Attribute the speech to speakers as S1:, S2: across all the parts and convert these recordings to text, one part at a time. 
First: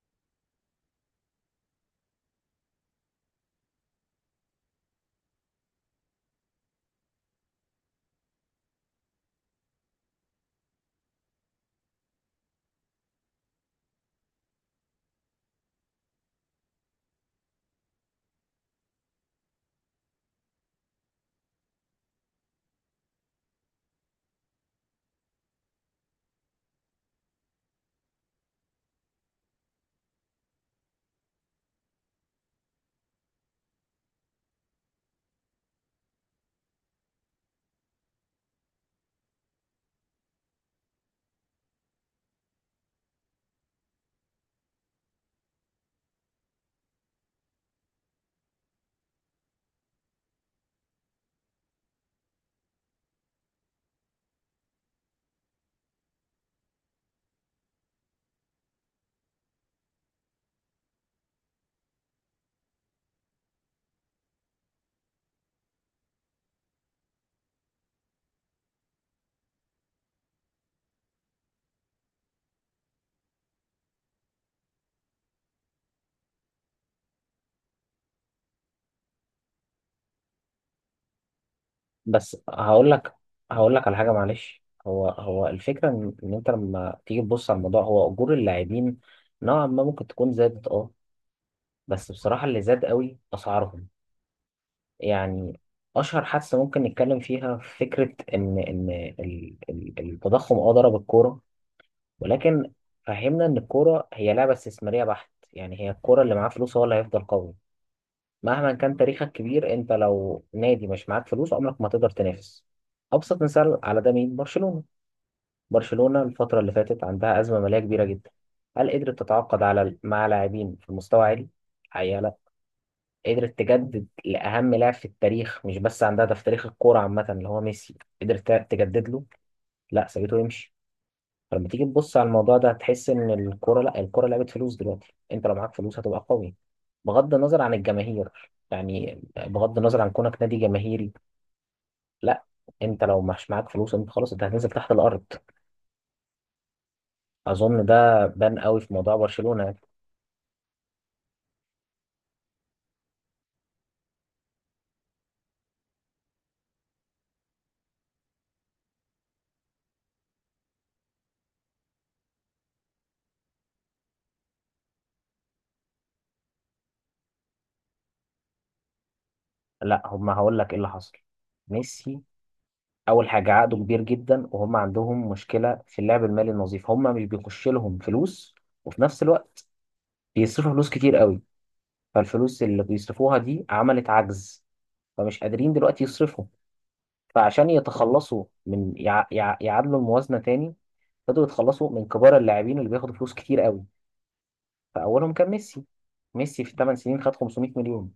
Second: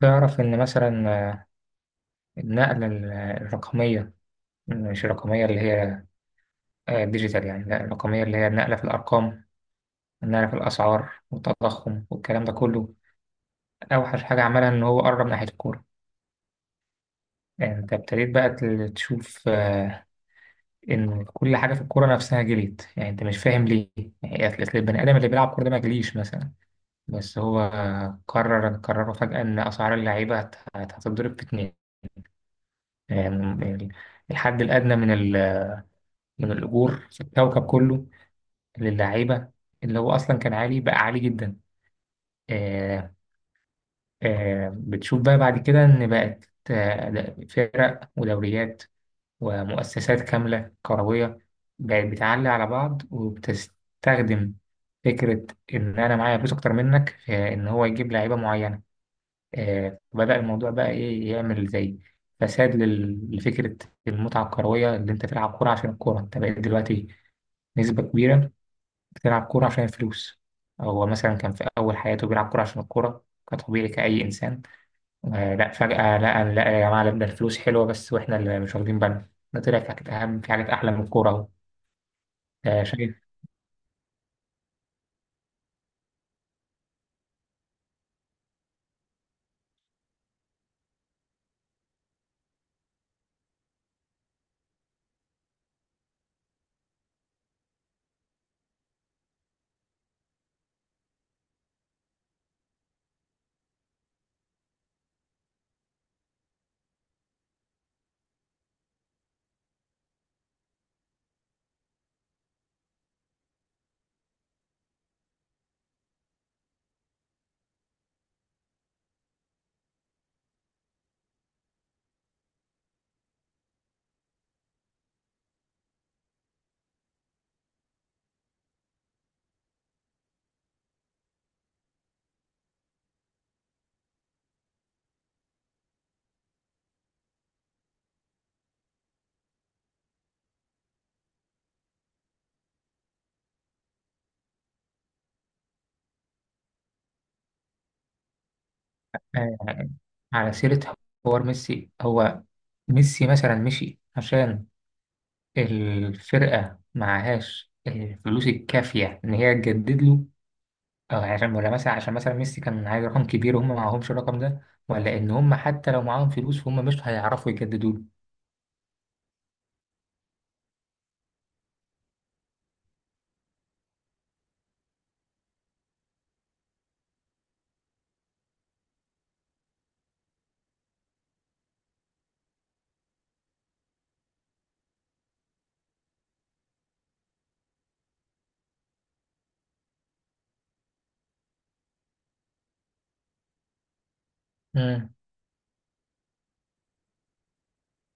S1: تعرف إن مثلا النقلة الرقمية. مش الرقمية اللي هي ديجيتال، يعني لا، الرقمية اللي هي النقلة في الأرقام، النقلة في الأسعار والتضخم والكلام ده كله. أوحش حاجة عملها إن هو قرب ناحية الكورة. يعني أنت ابتديت بقى تشوف إن كل حاجة في الكورة نفسها جليت. يعني أنت مش فاهم ليه. يعني أصل البني آدم اللي بيلعب كورة ده ما جليش مثلا. بس هو قرروا فجأة إن أسعار اللعيبة هتضرب في اتنين. يعني الحد الأدنى من من الأجور في الكوكب كله للعيبة، اللي هو أصلا كان عالي بقى عالي جدا. آه بتشوف بقى بعد كده إن بقت فرق ودوريات ومؤسسات كاملة كروية بقت بتعلي على بعض، وبتستخدم فكرة إن أنا معايا فلوس أكتر منك في إن هو يجيب لعيبة معينة. آه، بدأ الموضوع بقى إيه، يعمل زي فساد لفكرة المتعة الكروية. اللي أنت تلعب كورة عشان الكورة، أنت بقيت دلوقتي نسبة كبيرة بتلعب كورة عشان الفلوس. هو مثلا كان في أول حياته بيلعب كورة عشان الكورة، كطبيعي كأي إنسان. آه لا، فجأة لا لا يا جماعة لا، ده الفلوس حلوة بس، وإحنا اللي مش واخدين بالنا. ده طلع في حاجات أهم، في حاجات أحلى من الكورة أهو.
S2: بس
S1: آه
S2: هقول لك
S1: شايف.
S2: هقول لك على حاجه، معلش، هو الفكره إن انت لما تيجي تبص على الموضوع، هو اجور اللاعبين نوعا ما ممكن تكون زادت، بس بصراحه اللي زاد قوي اسعارهم، يعني اشهر حادثه ممكن نتكلم فيها فكره ان التضخم ضرب الكوره، ولكن فهمنا ان الكوره هي لعبه استثماريه بحت، يعني هي الكوره اللي معاه فلوس هو اللي هيفضل قوي. مهما كان تاريخك كبير، انت لو نادي مش معاك فلوس عمرك ما تقدر تنافس. ابسط مثال على ده مين؟ برشلونة. برشلونة الفترة اللي فاتت عندها أزمة مالية كبيرة جدا. هل قدرت تتعاقد على مع لاعبين في مستوى عالي؟ حقيقة لا. قدرت تجدد لأهم لاعب في التاريخ، مش بس عندها ده في تاريخ الكورة عامة، اللي هو ميسي، قدرت تجدد له؟ لا، سابته يمشي. فلما تيجي تبص على الموضوع ده هتحس ان الكوره، لا، الكوره لعبه فلوس دلوقتي، انت لو معاك فلوس هتبقى قوي بغض النظر عن الجماهير، يعني بغض النظر عن كونك نادي جماهيري، لا، انت لو مش معاك فلوس انت خلاص، انت هتنزل تحت الارض. اظن ده بان قوي في موضوع
S1: آه،
S2: برشلونه يعني.
S1: على سيرة حوار ميسي. هو ميسي مثلا مشي عشان الفرقة معهاش الفلوس الكافية إن هي تجدد له، أو عشان، ولا مثلا عشان مثلا ميسي كان عايز رقم كبير وهم معهمش الرقم ده، ولا إن هم حتى لو معاهم فلوس فهم مش هيعرفوا يجددوا له.
S2: لا، هم هقول لك ايه اللي حصل. ميسي، اول حاجه عقده كبير جدا، وهم عندهم مشكله في اللعب المالي النظيف، هم مش بيخش لهم فلوس، وفي نفس الوقت بيصرفوا فلوس كتير قوي، فالفلوس اللي بيصرفوها دي عملت عجز، فمش قادرين دلوقتي يصرفوا. فعشان يتخلصوا من يعادلوا الموازنة تاني، بدأوا يتخلصوا من كبار اللاعبين اللي بياخدوا فلوس كتير قوي.
S1: مم.
S2: فأولهم كان ميسي. ميسي في 8 سنين خد 500 مليون،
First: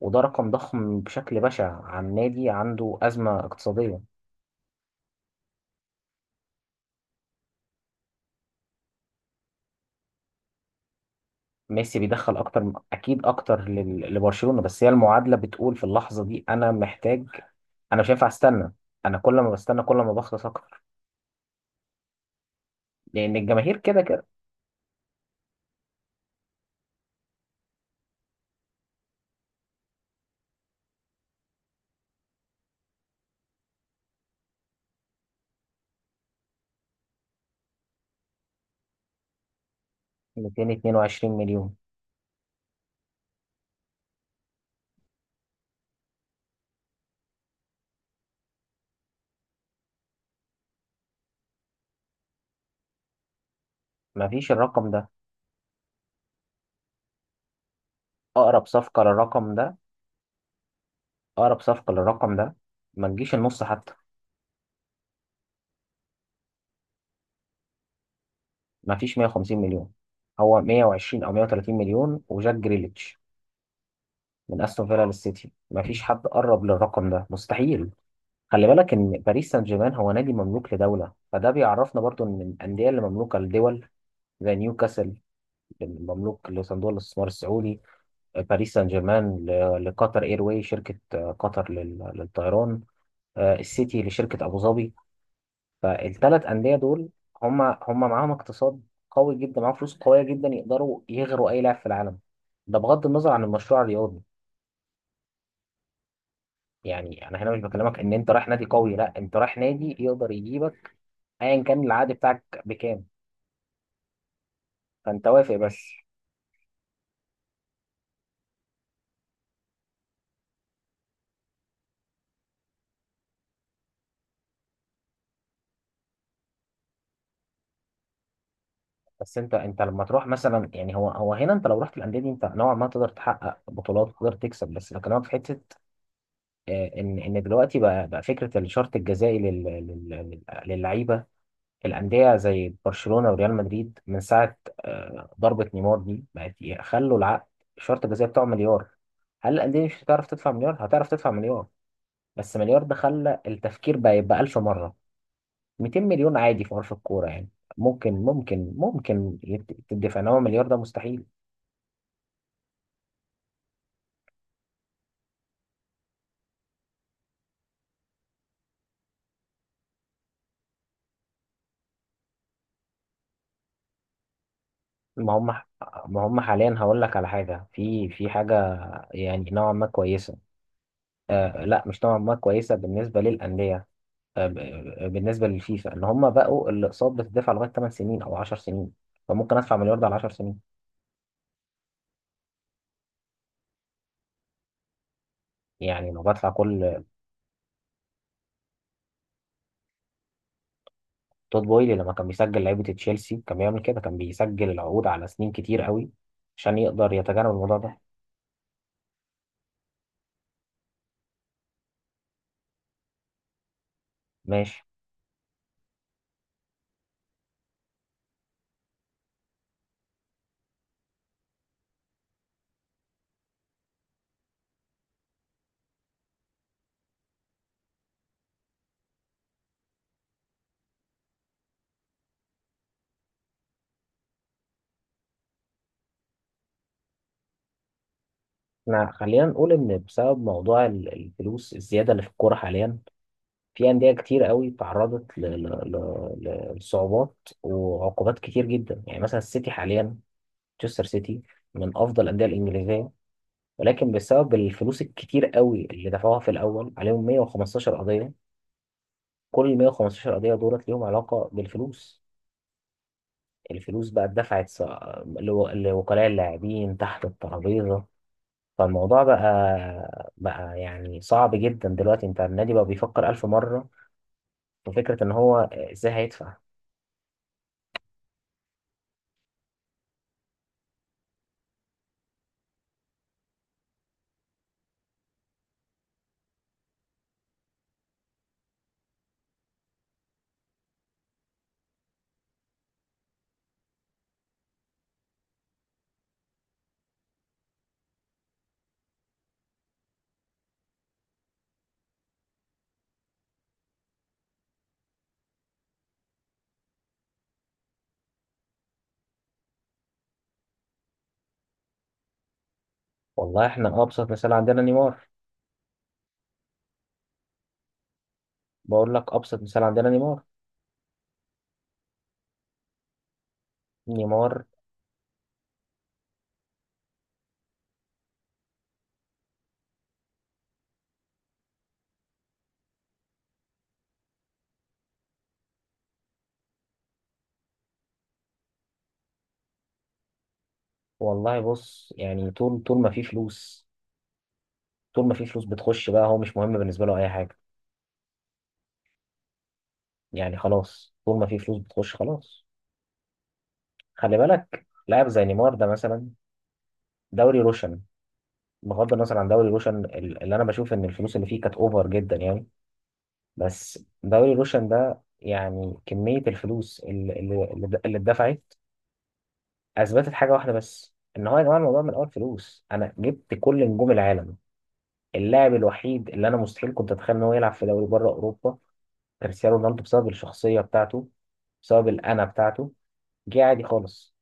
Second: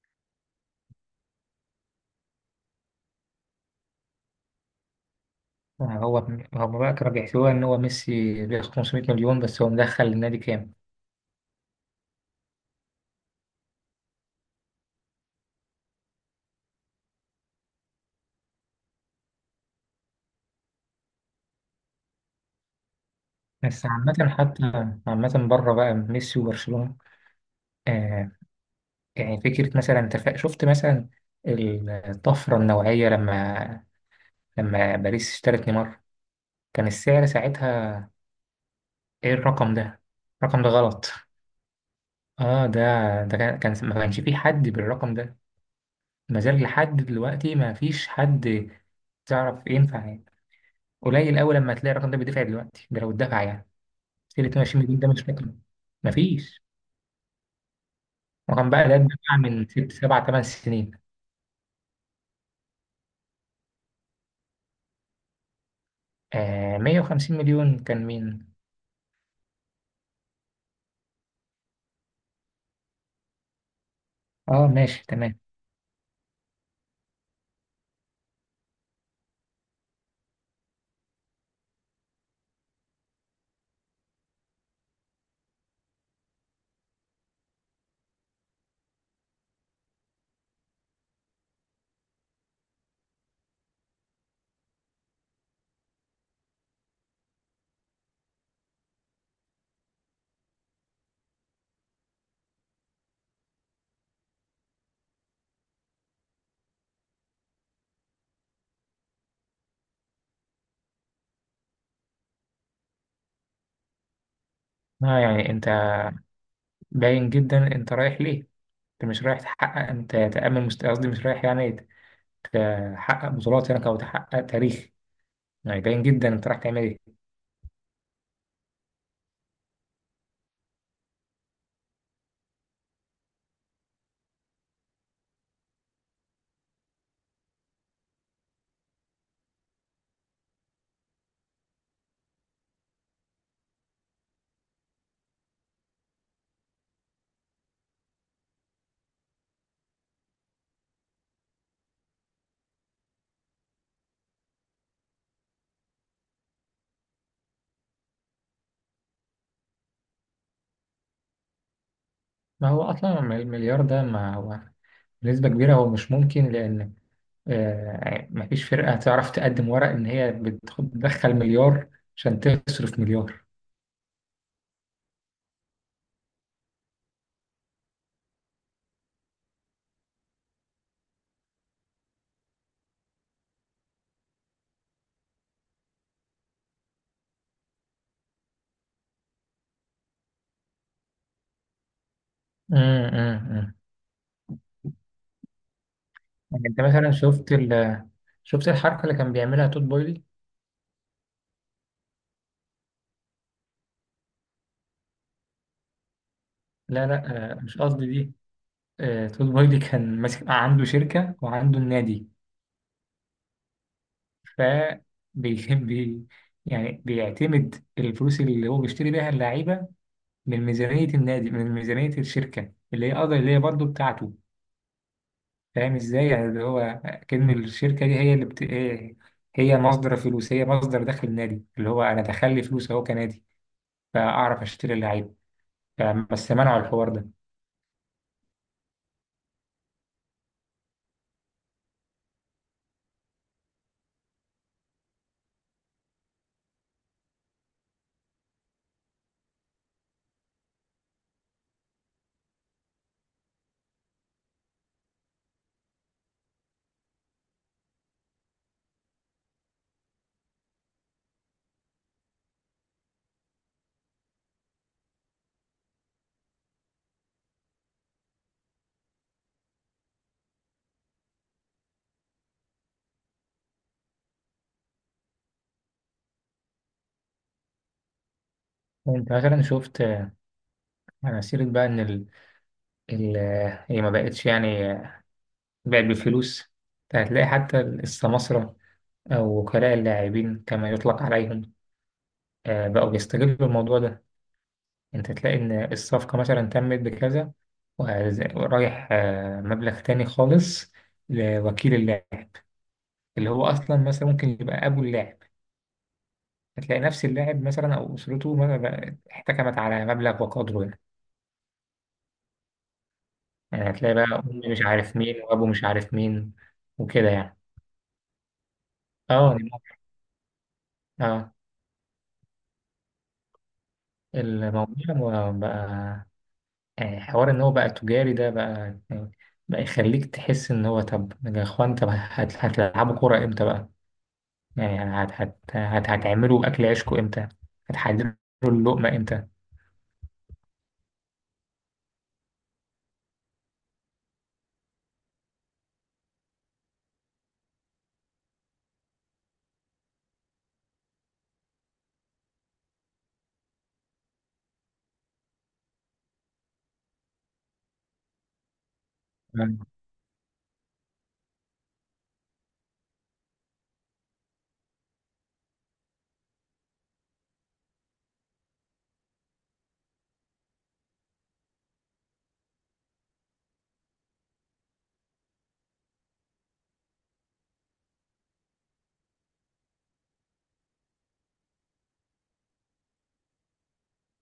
S2: وده رقم ضخم بشكل بشع عن نادي عنده أزمة اقتصادية.
S1: يعني هو، هم بقى كانوا بيحسبوها ان هو ميسي بياخد 500 مليون، بس هو مدخل النادي كام؟
S2: ميسي بيدخل أكتر، أكيد أكتر لبرشلونة، بس هي المعادلة بتقول في اللحظة دي أنا محتاج. أنا مش هينفع أستنى. أنا كل ما بستنى كل ما بخلص أكتر، لأن الجماهير
S1: بس
S2: كده
S1: عامة،
S2: كده.
S1: حتى عامة بره بقى ميسي وبرشلونة، آه، يعني فكرة مثلا انت شفت مثلا الطفرة النوعية لما باريس اشترت نيمار كان السعر ساعتها، ايه الرقم ده؟ الرقم ده غلط.
S2: 222 مليون؟
S1: اه ده، كان ما كانش فيه حد بالرقم ده. ما زال لحد دلوقتي ما فيش حد تعرف ينفع يعني، قليل قوي لما تلاقي الرقم ده بيدفع دلوقتي، ده لو اتدفع يعني.
S2: مفيش
S1: 22
S2: الرقم
S1: جنيه ده
S2: ده.
S1: مش فاكره. مفيش.
S2: اقرب
S1: وكان بقى ده
S2: صفقه
S1: اتباع
S2: للرقم ده
S1: من ست سبع تمن سنين.
S2: اقرب صفقه للرقم ده ما تجيش النص حتى.
S1: آه، 150 مليون كان مين؟
S2: ما فيش 150 مليون، هو 120 او 130 مليون وجاك جريليتش من
S1: اه،
S2: استون
S1: ماشي
S2: فيلا
S1: تمام.
S2: للسيتي، ما فيش حد قرب للرقم ده، مستحيل. خلي بالك ان باريس سان جيرمان هو نادي مملوك لدوله، فده بيعرفنا برضو ان الانديه اللي مملوكه لدول، زي نيوكاسل مملوك لصندوق الاستثمار السعودي، باريس سان جيرمان لقطر اير واي، شركه قطر للطيران، السيتي لشركه ابو ظبي. فالثلاث أندية دول هم معاهم اقتصاد قوي جدا، معاهم فلوس قوية جدا يقدروا يغروا أي لاعب في العالم. ده بغض النظر عن المشروع الرياضي، يعني أنا هنا مش بكلمك إن أنت رايح نادي قوي، لا، أنت رايح نادي يقدر يجيبك أيا كان العقد بتاعك بكام.
S1: اه
S2: فأنت
S1: يعني
S2: وافق
S1: انت،
S2: بس.
S1: باين جدا انت رايح ليه؟ انت مش رايح تحقق، انت تأمن مست، قصدي مش رايح يعني تحقق بطولات هناك او تحقق تاريخ. يعني باين جدا انت رايح تعمل ايه؟
S2: بس أنت لما تروح مثلا، يعني هو هنا أنت لو رحت الأندية دي أنت نوعا ما تقدر تحقق بطولات، تقدر تكسب، بس بكلمك في حتة. إن دلوقتي بقى فكرة الشرط الجزائي للعيبة. الأندية زي برشلونة وريال مدريد من ساعة ضربة نيمار دي بقت يخلوا العقد، الشرط الجزائي بتاعه مليار. هل الأندية مش هتعرف تدفع مليار؟ هتعرف تدفع مليار، بس مليار ده خلى التفكير بقى يبقى ألف مرة. 200 مليون عادي في عرف الكورة يعني، ممكن تدفع، إنما مليار ده مستحيل.
S1: ما هو اصلا المليار ده، ما هو بنسبة كبيرة هو مش ممكن. لأن مفيش فرقة تعرف تقدم ورق إن هي بتدخل مليار عشان تصرف مليار.
S2: ما هم ما هم حاليا، هقول لك على حاجة، في حاجة، يعني نوعا ما كويسة، آه لا، مش نوعا ما كويسة بالنسبة للأندية. بالنسبه للفيفا ان هم بقوا الاقساط بتدفع لغايه 8 سنين او 10 سنين، فممكن ادفع مليار ده على 10 سنين.
S1: مم، مم، مم.
S2: يعني لو بدفع
S1: يعني انت
S2: كل.
S1: مثلا شفت شفت الحركه اللي كان بيعملها توت بويلي.
S2: تود بويلي لما كان بيسجل لعيبه تشيلسي كان بيعمل كده، كان بيسجل العقود على سنين كتير قوي عشان
S1: لا
S2: يقدر يتجنب
S1: لا،
S2: الموضوع
S1: مش
S2: ده.
S1: قصدي دي. توت بويلي كان ماسك عنده شركه وعنده النادي. ف
S2: ماشي.
S1: بي بي- يعني بيعتمد الفلوس اللي هو بيشتري بيها اللعيبه من ميزانيه النادي، من ميزانيه الشركه اللي هي قضية، اللي هي برضه بتاعته. فاهم ازاي يعني، اللي هو كأن الشركه دي هي هي، هي مصدر فلوس، هي مصدر دخل النادي. اللي هو انا دخل لي فلوس اهو كنادي، فاعرف اشتري اللعيبه يعني. بس منعوا الحوار ده.
S2: احنا خلينا نقول ان بسبب موضوع الفلوس الزياده اللي في الكوره حاليا، في انديه كتير قوي تعرضت لصعوبات وعقوبات كتير جدا. يعني مثلا السيتي حاليا، مانشستر سيتي، من افضل الانديه الانجليزيه، ولكن بسبب الفلوس الكتير قوي اللي دفعوها في الأول عليهم 115 قضية. كل 115 قضية دولت ليهم علاقة بالفلوس. الفلوس بقى اتدفعت لوكلاء اللاعبين تحت الترابيزة. فالموضوع بقى يعني صعب جدا دلوقتي، انت النادي بقى بيفكر ألف مرة في فكرة ان هو ازاي هيدفع.
S1: انت مثلا شفت انا سيرة بقى ان ال... ال... آه، هي ما بقتش يعني بقت بالفلوس. هتلاقي حتى السماسرة او وكلاء اللاعبين كما يطلق عليهم بقوا بيستغلوا الموضوع ده. انت تلاقي ان الصفقة مثلا تمت بكذا، ورايح مبلغ تاني خالص لوكيل اللاعب، اللي هو اصلا مثلا ممكن يبقى ابو اللاعب. هتلاقي نفس اللاعب مثلا او اسرته احتكمت على مبلغ وقدره يعني.
S2: والله
S1: يعني
S2: احنا
S1: هتلاقي بقى
S2: أبسط مثال
S1: أم
S2: عندنا
S1: مش عارف
S2: نيمار.
S1: مين وأبو مش عارف مين، وكده يعني.
S2: بقول لك
S1: اه
S2: أبسط
S1: يعني
S2: مثال
S1: ممكن،
S2: عندنا نيمار.
S1: اه
S2: نيمار.
S1: الموضوع يعني حوار إن هو بقى تجاري ده بقى، يعني بقى يخليك تحس إن هو، طب يا إخوان طب هتلعبوا كورة إمتى بقى؟ يعني هت هت هت هتعملوا أكل عيشكوا إمتى؟ هتحددوا اللقمة إمتى؟
S2: والله بص، يعني طول ما في فلوس، طول ما في فلوس بتخش بقى هو مش مهم بالنسبة له أي حاجة. يعني خلاص، طول ما في فلوس بتخش خلاص. خلي بالك لاعب زي نيمار ده مثلا، دوري روشن. بغض النظر عن دوري روشن اللي انا بشوف ان الفلوس اللي فيه كانت اوفر جدا يعني، بس دوري روشن ده يعني، كمية الفلوس اللي اتدفعت، اثبتت حاجة واحدة بس، ان هو يا جماعة الموضوع من الاول فلوس. انا جبت كل نجوم العالم. اللاعب الوحيد اللي انا مستحيل كنت اتخيل ان هو يلعب في دوري بره اوروبا كريستيانو رونالدو، بسبب الشخصية بتاعته، بسبب الانا بتاعته، جه عادي خالص.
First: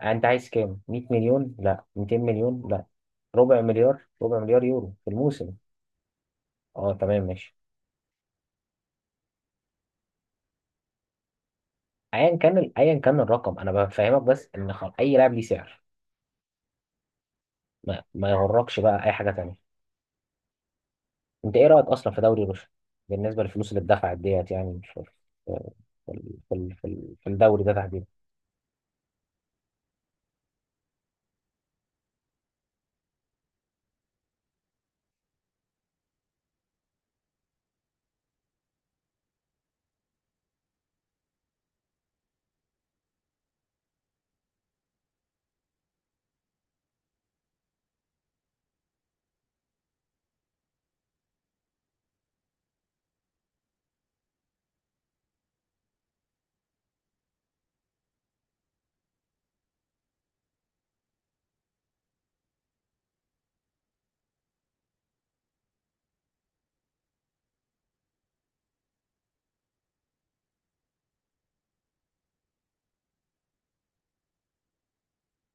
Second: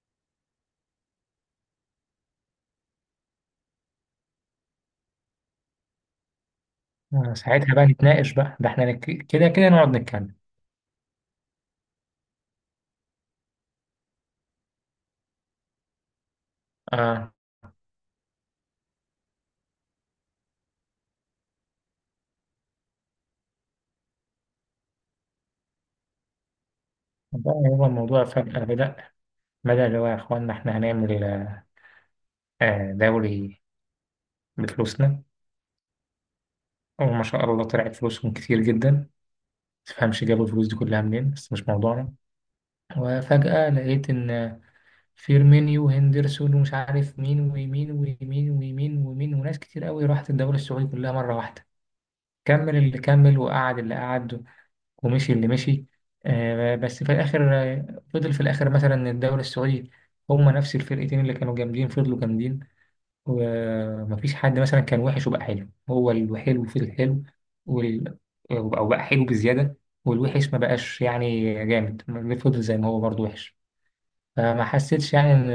S2: انت عايز كام؟ 100 مليون؟ لا. 200 مليون؟ لا. ربع مليار، ربع مليار يورو في الموسم. اه، تمام، ماشي.
S1: ساعتها بقى نتناقش بقى، ده احنا نك كده كده نقعد نتكلم.
S2: ايا كان الرقم، انا بفهمك بس ان اي لاعب ليه سعر،
S1: اه،
S2: ما يغركش بقى اي حاجه تانية. انت ايه رايك اصلا في دوري روسيا بالنسبه للفلوس اللي اتدفعت ديت، يعني في في
S1: بقى
S2: الدوري ده
S1: هو
S2: تحديدا؟
S1: الموضوع فجأة بدأ اللي هو يا اخوانا احنا هنعمل آه دوري بفلوسنا. وما شاء الله طلعت فلوسهم كتير جدا، متفهمش جابوا الفلوس دي كلها منين بس مش موضوعنا. وفجأة لقيت إن فيرمينيو وهندرسون ومش عارف مين ويمين ويمين ويمين ويمين وناس كتير قوي راحت الدوري السعودي كلها مرة واحدة. كمل اللي كمل، وقعد اللي قعد، ومشي اللي مشي. بس في الآخر، فضل في الآخر مثلا إن الدوري السعودي هما نفس الفرقتين اللي كانوا جامدين فضلوا جامدين، ومفيش حد مثلا كان وحش وبقى حلو. هو الحلو في الحلو، وال... أو بقى حلو بزيادة، والوحش ما بقاش يعني جامد. فضل زي ما هو برضه وحش. فما حسيتش يعني إن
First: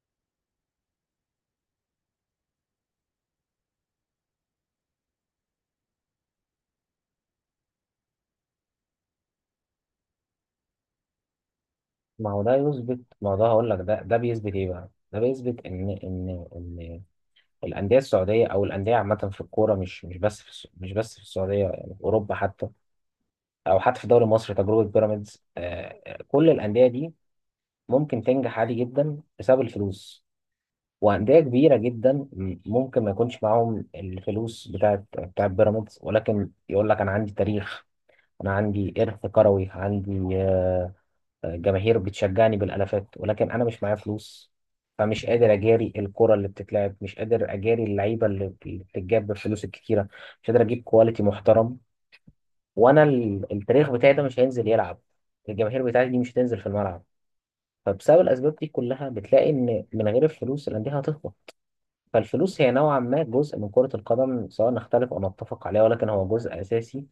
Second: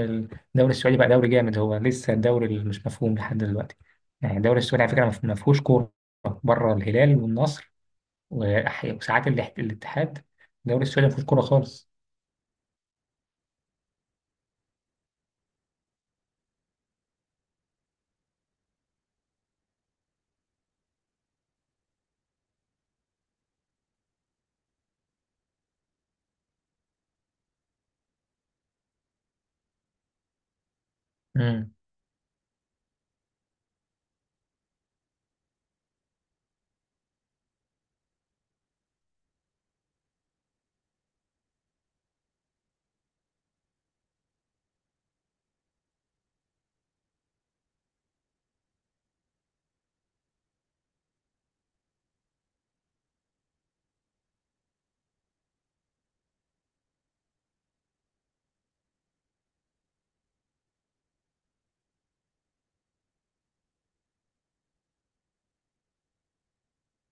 S1: الدوري السعودي بقى دوري جامد. هو لسه الدوري اللي مش مفهوم لحد دلوقتي. يعني الدوري السعودي على فكرة ما فيهوش كورة بره الهلال والنصر، وساعات الاتحاد. الدوري السعودي ما فيهوش كورة خالص.
S2: ما هو ده، هقول لك، ده بيثبت ايه بقى. ده بيثبت ان الانديه السعوديه او الانديه عامه في الكوره، مش بس في السعوديه، يعني في اوروبا حتى، او حتى في الدوري المصري تجربه بيراميدز. كل الانديه دي ممكن تنجح عادي جدا بسبب الفلوس. وانديه
S1: مم.
S2: كبيره جدا ممكن ما يكونش معاهم الفلوس بتاعت بيراميدز، ولكن يقول لك انا عندي تاريخ، انا عندي ارث كروي، عندي جماهير بتشجعني بالالافات، ولكن انا مش معايا فلوس. فمش قادر اجاري الكره اللي بتتلعب، مش قادر اجاري اللعيبه اللي بتتجاب بالفلوس الكتيره، مش قادر اجيب كواليتي محترم. وانا التاريخ بتاعي ده مش هينزل يلعب، الجماهير بتاعتي دي مش هتنزل في الملعب. فبسبب الاسباب دي كلها بتلاقي ان من غير الفلوس الانديه هتهبط. فالفلوس هي نوعا ما جزء من كره القدم، سواء نختلف او نتفق عليها، ولكن هو جزء اساسي،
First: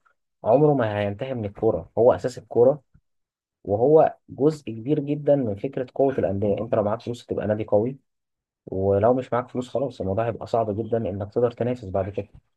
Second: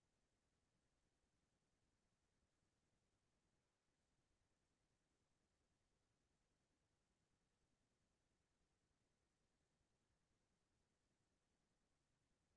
S2: عمره ما هينتهي من الكوره، هو اساس الكوره. وهو جزء كبير جدا من فكره قوه الانديه، انت لو معاك فلوس هتبقى نادي قوي، ولو مش معاك فلوس خلاص الموضوع هيبقى صعب جدا انك تقدر تنافس بعد كده.